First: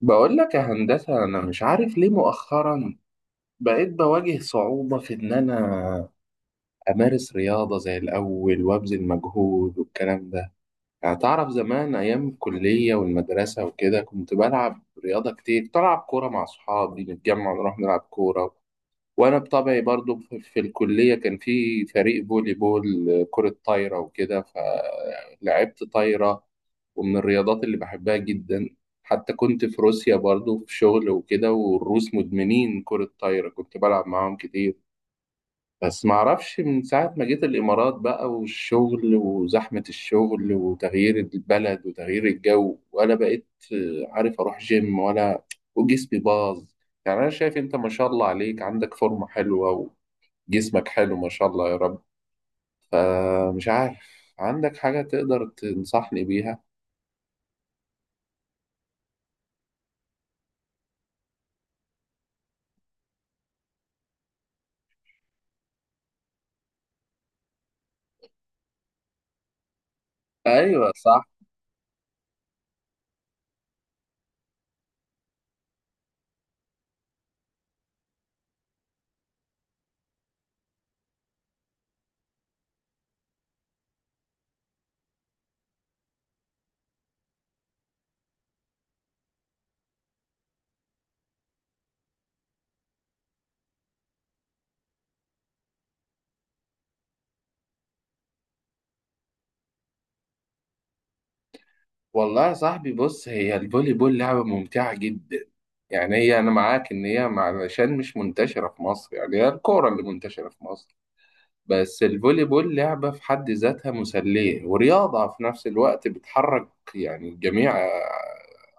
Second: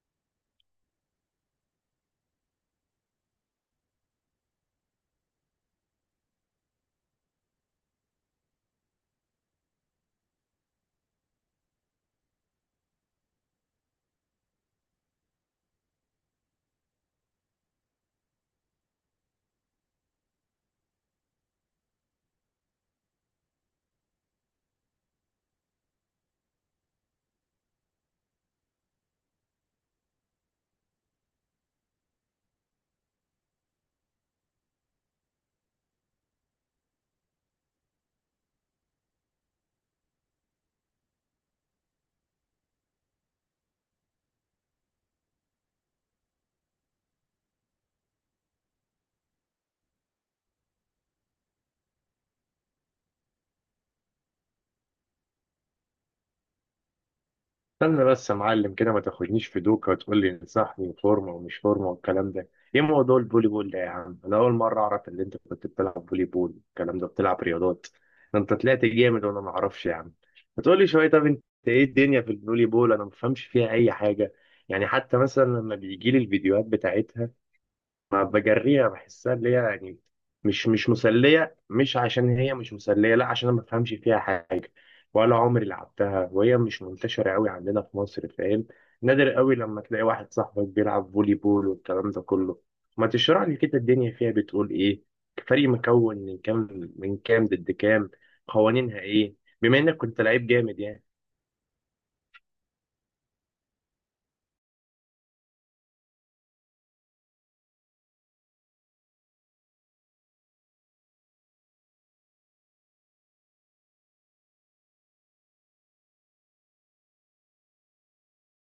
بقول لك يا هندسة، أنا مش عارف ليه مؤخرا بقيت بواجه صعوبة في إن أنا أمارس رياضة زي الأول وأبذل مجهود والكلام ده. يعني تعرف، زمان أيام الكلية والمدرسة وكده كنت بلعب رياضة كتير، كنت ألعب كورة مع أصحابي، نتجمع نروح نلعب كورة. وانا بطبعي برضو في الكليه كان في فريق فولي بول، كره طايره وكده فلعبت طايره. ومن الرياضات اللي بحبها جدا، حتى كنت في روسيا برضو في شغل وكده، والروس مدمنين كره طايره، كنت بلعب معاهم كتير. بس معرفش، من ساعة ما جيت الإمارات بقى، والشغل وزحمة الشغل وتغيير البلد وتغيير الجو، ولا بقيت عارف أروح جيم ولا، وجسمي باظ. يعني أنا شايف أنت ما شاء الله عليك، عندك فورمة حلوة، جسمك حلو، ما شاء الله يا رب. فمش عارف، عندك حاجة تقدر تنصحني بيها؟ استنى بس يا معلم كده، ما تاخدنيش في دوكا وتقول لي انصحني فورمه ومش فورمه والكلام ده. ايه موضوع البولي بول ده يا عم؟ انا اول مره اعرف ان انت كنت بتلعب بولي بول، الكلام ده بتلعب رياضات، ده انت طلعت جامد وانا ما اعرفش يا عم. هتقول لي ايوه شويه، طب صح. انت ايه الدنيا في البولي بول؟ انا ما بفهمش فيها اي حاجه، يعني حتى مثلا لما بيجي لي الفيديوهات بتاعتها ما بجريها، بحسها اللي هي يعني مش مسلية، مش عشان هي مش مسلية، لا عشان انا ما بفهمش فيها حاجة ولا عمري لعبتها، وهي مش منتشرة قوي عندنا في مصر فاهم. نادر قوي لما تلاقي واحد صاحبك بيلعب فولي بول والكلام ده كله. ما تشرح لي كده الدنيا فيها بتقول ايه؟ فريق مكون من كام ضد كام؟ قوانينها ايه؟ بما انك كنت لعيب جامد يعني. والله يا صاحبي، بص، هي الفولي بول لعبة ممتعة جدا. يعني هي انا معاك ان هي علشان مش منتشرة في مصر، يعني هي الكورة اللي منتشرة في مصر. بس الفولي بول لعبة في حد ذاتها مسلية، ورياضة في نفس الوقت، بتحرك يعني جميع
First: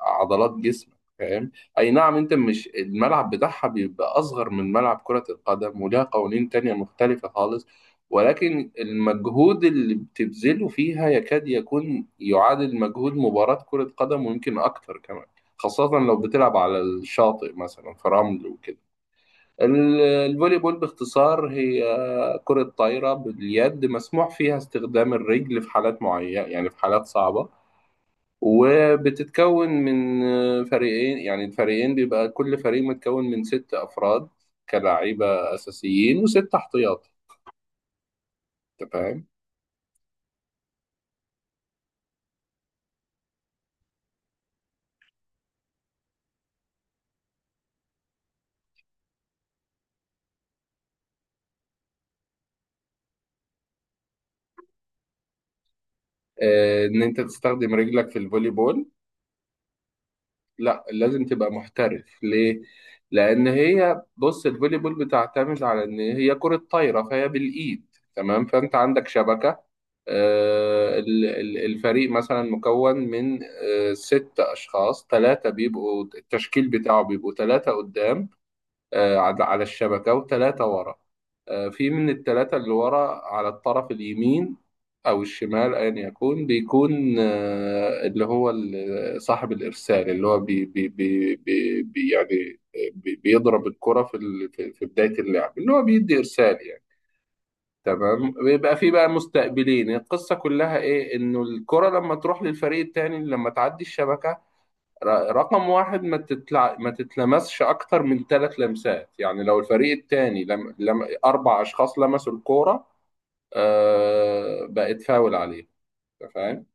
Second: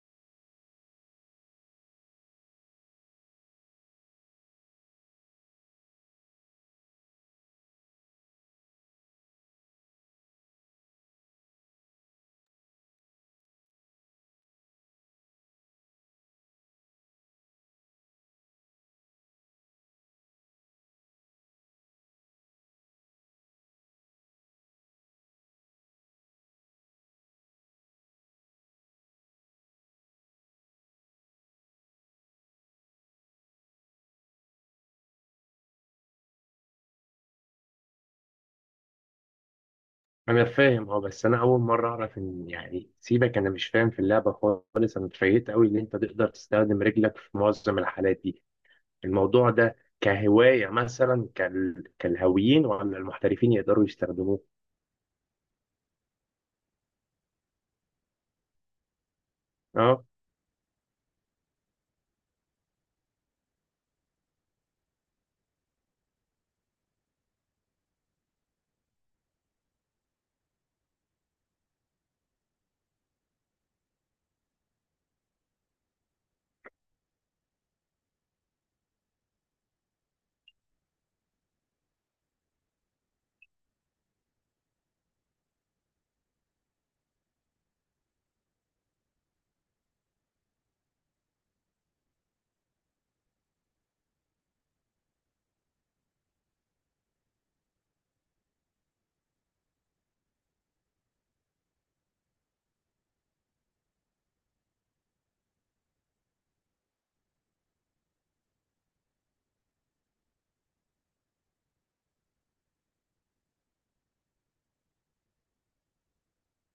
عضلات جسمك، فاهم؟ أي نعم، أنت مش، الملعب بتاعها بيبقى أصغر من ملعب كرة القدم، ولها قوانين تانية مختلفة خالص. ولكن المجهود اللي بتبذله فيها يكاد يكون يعادل مجهود مباراة كرة قدم، ويمكن أكتر كمان، خاصة لو بتلعب على الشاطئ مثلا في رمل وكده. الفولي بول باختصار هي كرة طايرة باليد، مسموح فيها استخدام الرجل في حالات معينة، يعني في حالات صعبة. وبتتكون من فريقين، يعني الفريقين بيبقى كل فريق متكون من ست أفراد، كلاعيبة أساسيين وست احتياطي. أنت فاهم؟ انا فاهم اه، بس انا اول مره اعرف ان يعني سيبك، انا مش فاهم في اللعبه خالص. انا اتفاجئت قوي ان انت تقدر تستخدم رجلك في معظم الحالات دي، الموضوع ده كهوايه مثلا كالهاويين ولا المحترفين يقدروا يستخدموه؟ آه، إن أنت تستخدم رجلك في الفولي بول؟ اه لا، لازم تبقى محترف ليه؟ لأن هي، بص، الفولي بول بتعتمد على إن هي كرة طايرة فهي بالإيد. تمام، فأنت عندك شبكة. الفريق مثلا مكون من ست أشخاص، ثلاثة بيبقوا التشكيل بتاعه، بيبقوا ثلاثة قدام على الشبكة، وثلاثة ورا. في من الثلاثة اللي ورا على الطرف اليمين أو الشمال، أيا يكون بيكون اللي هو صاحب الإرسال، اللي هو يعني بيضرب الكرة في في بداية اللعب، اللي هو بيدي إرسال، يعني. تمام، بيبقى في بقى مستقبلين، القصة كلها إيه، إنه الكرة لما تروح للفريق التاني لما تعدي الشبكة رقم واحد، ما تتلمسش اكتر من ثلاث لمسات، يعني لو الفريق الثاني لم... لم... اربع اشخاص لمسوا الكوره بقت فاول عليه. أنت فاهم؟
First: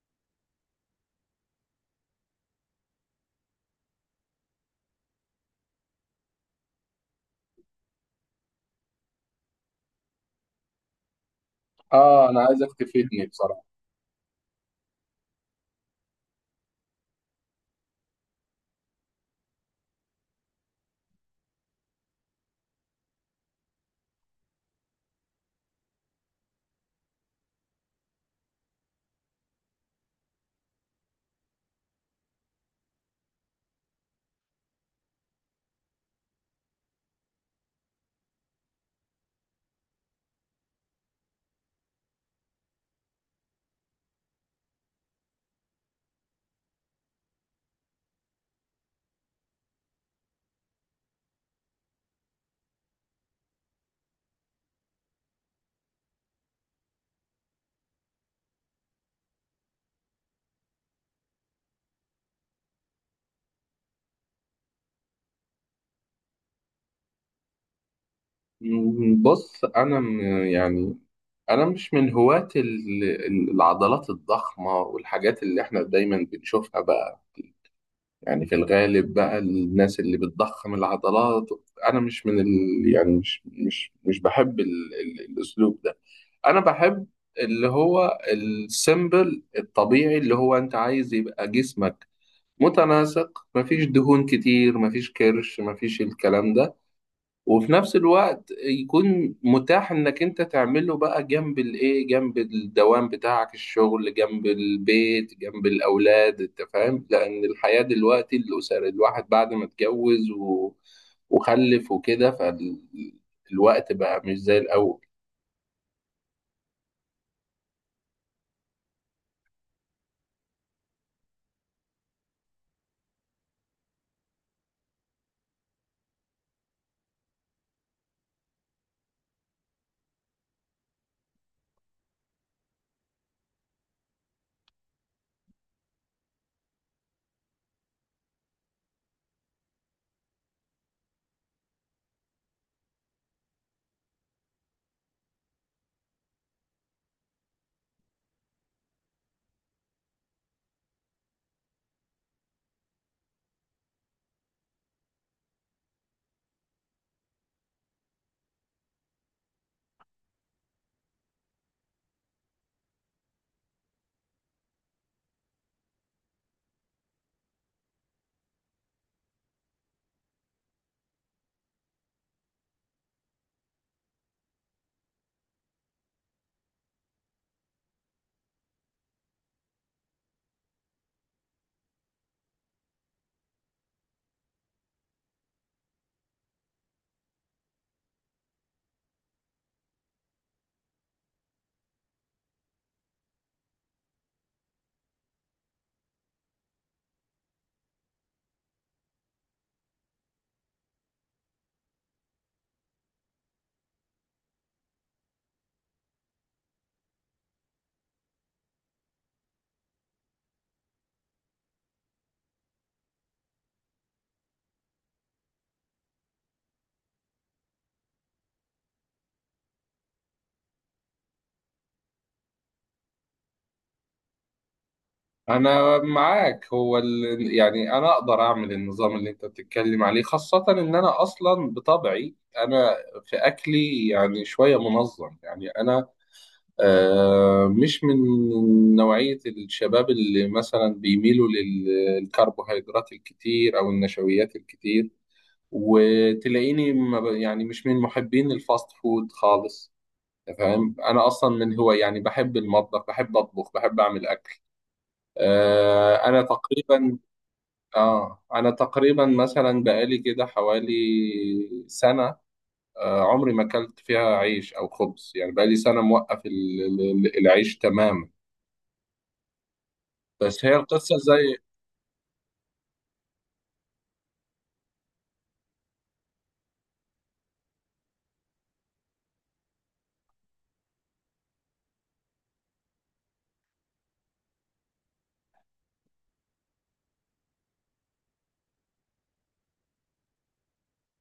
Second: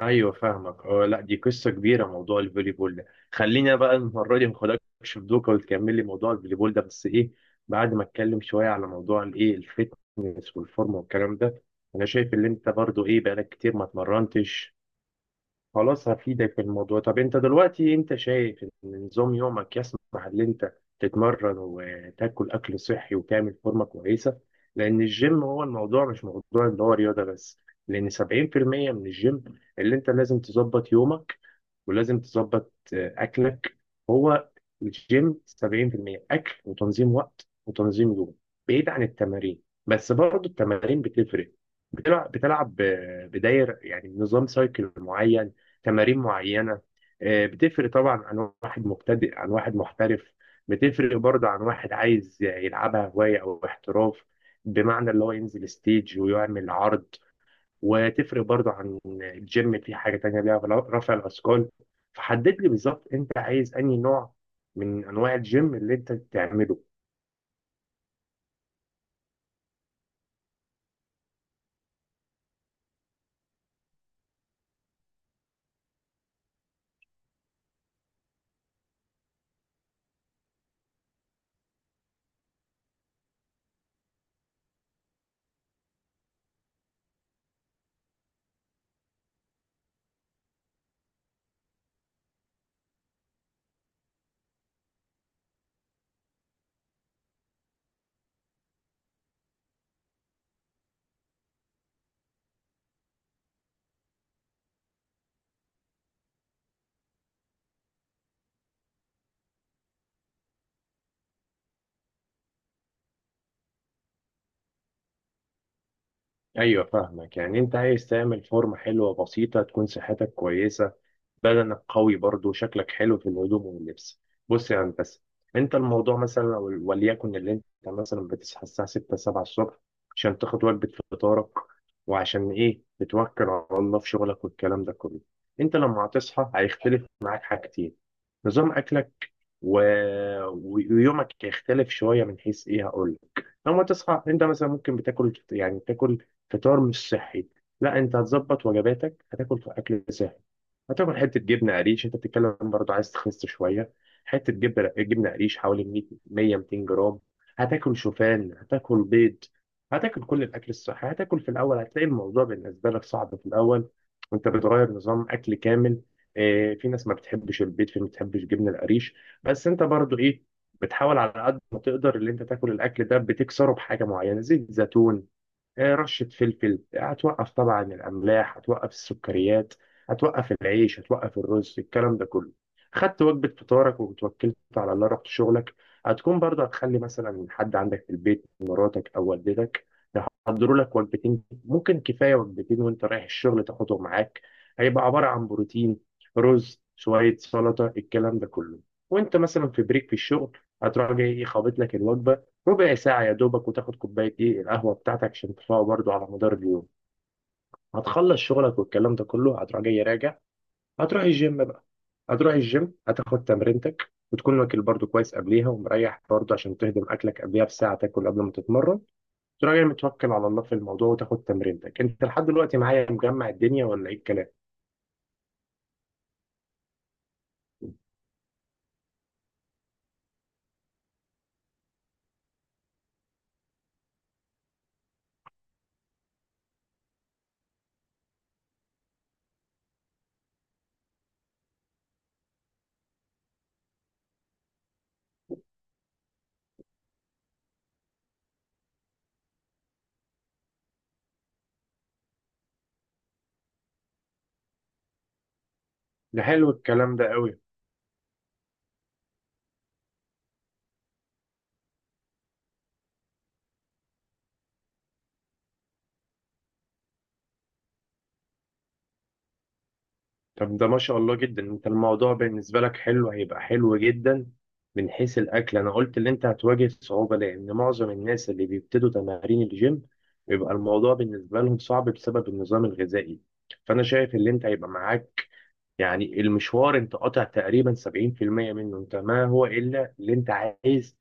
ايوه فاهمك اه، لا دي قصه كبيره موضوع الفولي بول ده. خلينا بقى المره دي ما اخدكش في دوكا وتكمل لي موضوع الفولي بول ده، بس ايه بعد ما اتكلم شويه على موضوع الايه، الفتنس والفورمه والكلام ده. انا اه، شايف انا ان عايزك انت برضو ايه تفيدني بقالك بصراحه. كتير ما اتمرنتش، خلاص هفيدك في الموضوع. طب انت دلوقتي انت شايف ان نظام يومك يسمح ان انت تتمرن وتاكل اكل صحي وتعمل فورمه كويسه؟ لان الجيم هو الموضوع مش موضوع اللي هو رياضه بس، لان 70% من الجيم اللي انت لازم تظبط يومك، ولازم تظبط اكلك. هو الجيم 70% اكل وتنظيم وقت وتنظيم يوم، بعيد عن التمارين. بس برضه التمارين بتفرق، بتلعب بداير يعني نظام سايكل معين، تمارين معينه. بتفرق طبعا عن واحد مبتدئ عن واحد محترف، بتفرق برضه عن واحد عايز يلعبها هوايه او احتراف، بمعنى اللي هو ينزل ستيج ويعمل عرض. وتفرق برضو عن الجيم في حاجة تانية ليها، رفع الأثقال. فحدد لي بالظبط أنت عايز أنهي نوع من أنواع الجيم اللي أنت تعمله. بص انا يعني، انا مش من هواة العضلات الضخمه والحاجات اللي احنا دايما بنشوفها بقى، يعني في الغالب بقى الناس اللي بتضخم العضلات. انا مش من يعني مش بحب الاسلوب ده. انا بحب اللي هو السيمبل الطبيعي، اللي هو انت عايز يبقى جسمك متناسق، مفيش دهون كتير، مفيش كرش، مفيش الكلام ده. وفي نفس الوقت يكون متاح انك انت تعمله بقى جنب الايه، جنب الدوام بتاعك الشغل، جنب البيت، جنب الاولاد، انت فاهم، لان الحياة دلوقتي الاسر الواحد بعد ما اتجوز وخلف وكده، فالوقت بقى مش زي الاول. أيوة فاهمك، يعني أنت عايز تعمل فورمة حلوة بسيطة، تكون صحتك كويسة، بدنك قوي برضه، شكلك حلو في الهدوم واللبس. بص يا هندسة، انت الموضوع مثلا وليكن اللي انت مثلا بتصحى الساعة 6 7 الصبح عشان تاخد وجبة فطارك، وعشان ايه بتوكل على الله في شغلك والكلام ده كله. انت لما هتصحى هيختلف معاك حاجتين، نظام اكلك و... ويومك يختلف شويه. من حيث ايه هقول لك، لما تصحى انت مثلا ممكن بتاكل يعني تاكل فطار مش صحي، لا انت هتظبط وجباتك، هتاكل اكل صحي، هتاكل حته جبنه قريش، انت بتتكلم برضو عايز تخس شويه، حته جبنه قريش حوالي 100 100 200 جرام. هتاكل شوفان، هتاكل بيض، هتاكل كل الاكل الصحي، هتاكل في الاول هتلاقي الموضوع بالنسبه لك صعب في الاول وانت بتغير نظام اكل كامل. في ناس ما بتحبش البيض، في ناس ما بتحبش جبنه القريش، بس انت برضو ايه بتحاول على قد ما تقدر اللي انت تاكل الاكل ده بتكسره بحاجه معينه، زيت زيتون، رشة فلفل. هتوقف طبعا الأملاح، هتوقف السكريات، هتوقف العيش، هتوقف الرز، الكلام ده كله. خدت وجبة فطارك وتوكلت على الله، رحت شغلك. هتكون برضه هتخلي مثلا حد عندك في البيت، مراتك أو والدتك، يحضروا لك وجبتين، ممكن كفاية وجبتين، وأنت رايح الشغل تاخدهم معاك، هيبقى عبارة عن بروتين، رز، شوية سلطة، الكلام ده كله. وأنت مثلا في بريك في الشغل هتروح جاي خابط لك الوجبة ربع ساعة يا دوبك، وتاخد كوباية ايه، القهوة بتاعتك عشان تفوق برضو على مدار اليوم. هتخلص شغلك والكلام ده كله، هتروح جاي راجع، هتروح الجيم بقى. هتروح الجيم هتاخد تمرينتك، وتكون واكل برضو كويس قبليها ومريح برضو، عشان تهضم اكلك قبليها بساعة، تاكل قبل ما تتمرن. تروح جاي متوكل على الله في الموضوع وتاخد تمرينتك. انت لحد دلوقتي معايا مجمع الدنيا ولا ايه الكلام؟ انا معاك، هو يعني انا اقدر اعمل النظام اللي انت بتتكلم عليه، خاصة ان انا اصلا بطبعي، انا في اكلي يعني شوية منظم، يعني انا مش من نوعية الشباب اللي مثلا بيميلوا للكربوهيدرات الكتير او النشويات الكتير، وتلاقيني ما ب... يعني مش من محبين الفاست فود خالص، فاهم. انا اصلا من هو يعني بحب المطبخ، بحب اطبخ، بحب اعمل اكل. انا ده حلو الكلام تقريبا، ده قوي. اه انا تقريبا مثلا بقالي كده حوالي سنه، عمري ما اكلت فيها عيش او خبز، يعني بقالي سنه موقف العيش تماما. بس هي طب ده ما القصه شاء الله زي، جدا، انت الموضوع بالنسبة لك حلو، هيبقى حلو جدا من حيث الأكل. أنا قلت اللي انت هتواجه صعوبة لأن معظم الناس اللي بيبتدوا تمارين الجيم بيبقى الموضوع بالنسبة لهم صعب بسبب النظام الغذائي. فأنا شايف اللي انت هيبقى معاك، يعني المشوار انت قاطع تقريبا 70% منه، انت ما هو إلا اللي انت عايز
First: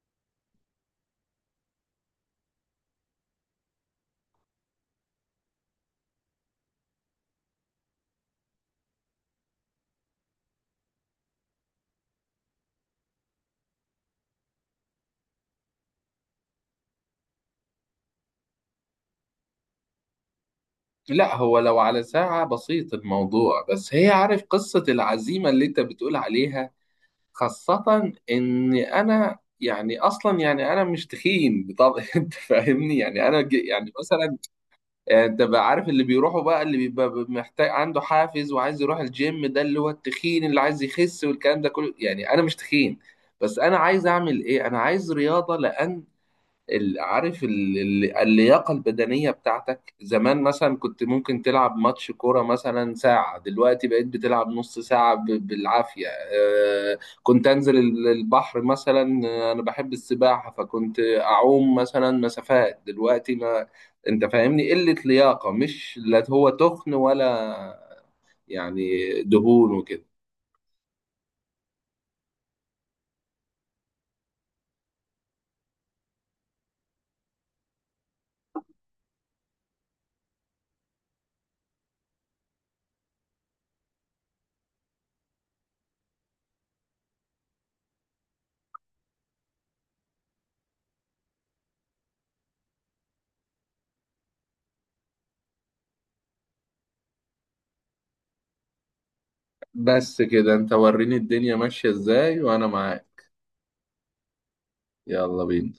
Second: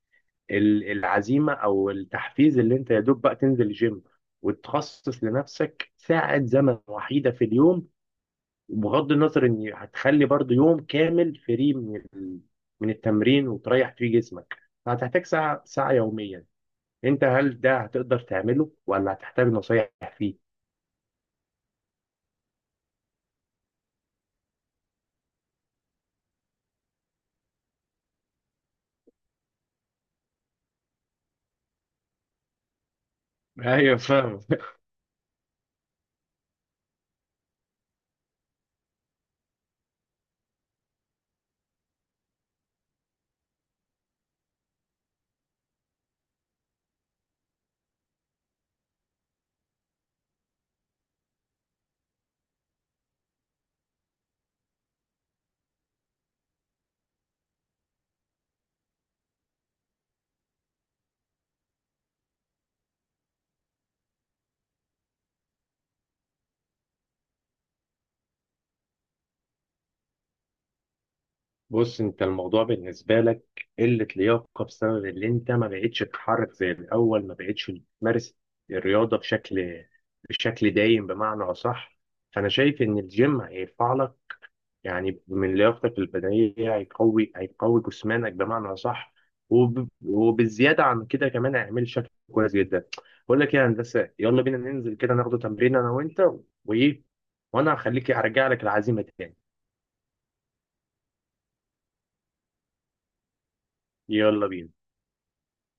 العزيمة أو التحفيز، اللي انت يا دوب بقى تنزل الجيم، وتخصص لنفسك ساعة زمن وحيدة في اليوم. وبغض النظر ان هتخلي برضو يوم كامل فري من من التمرين وتريح فيه جسمك، فهتحتاج ساعة ساعة يوميا. انت هل ده هتقدر تعمله ولا هتحتاج نصايح فيه؟ لا هو لو على ساعه بسيط الموضوع، بس هي عارف قصه العزيمه اللي انت بتقول عليها، خاصه ان انا، يعني اصلا، يعني انا مش تخين، طب انت فاهمني، يعني انا يعني ايوه مثلا، فاهم. يعني انت بقى عارف اللي بيروحوا بقى اللي بيبقى محتاج عنده حافز وعايز يروح الجيم، ده اللي هو التخين اللي عايز يخس والكلام ده كله، يعني انا مش تخين. بس انا عايز اعمل ايه، انا عايز رياضة، لان عارف اللياقة البدنية بتاعتك زمان مثلا، كنت ممكن تلعب ماتش كورة مثلا ساعة، دلوقتي بقيت بتلعب نص ساعة بالعافية. كنت أنزل البحر مثلا، أنا بحب السباحة، فكنت أعوم مثلا مسافات، دلوقتي ما أنت فاهمني، قلة لياقة مش، لا هو تخن ولا يعني دهون وكده. بص، انت الموضوع بالنسبة لك قلة لياقة بسبب اللي انت ما بقتش تتحرك زي الاول، ما بقتش تمارس الرياضة بشكل دايم بمعنى اصح. فانا شايف ان الجيم هيرفع لك يعني من لياقتك البدنية، هيقوي جسمانك بمعنى صح، وبالزيادة عن كده كمان هيعمل شكل كويس جدا. بقول لك إيه يا هندسة، يلا بينا ننزل كده ناخده تمرين أنا وأنت وإيه، وأنا هخليك أرجع لك العزيمة تاني. بس كده أنت وريني الدنيا ماشية إزاي وأنا معاك. يلا بينا. يلا بينا.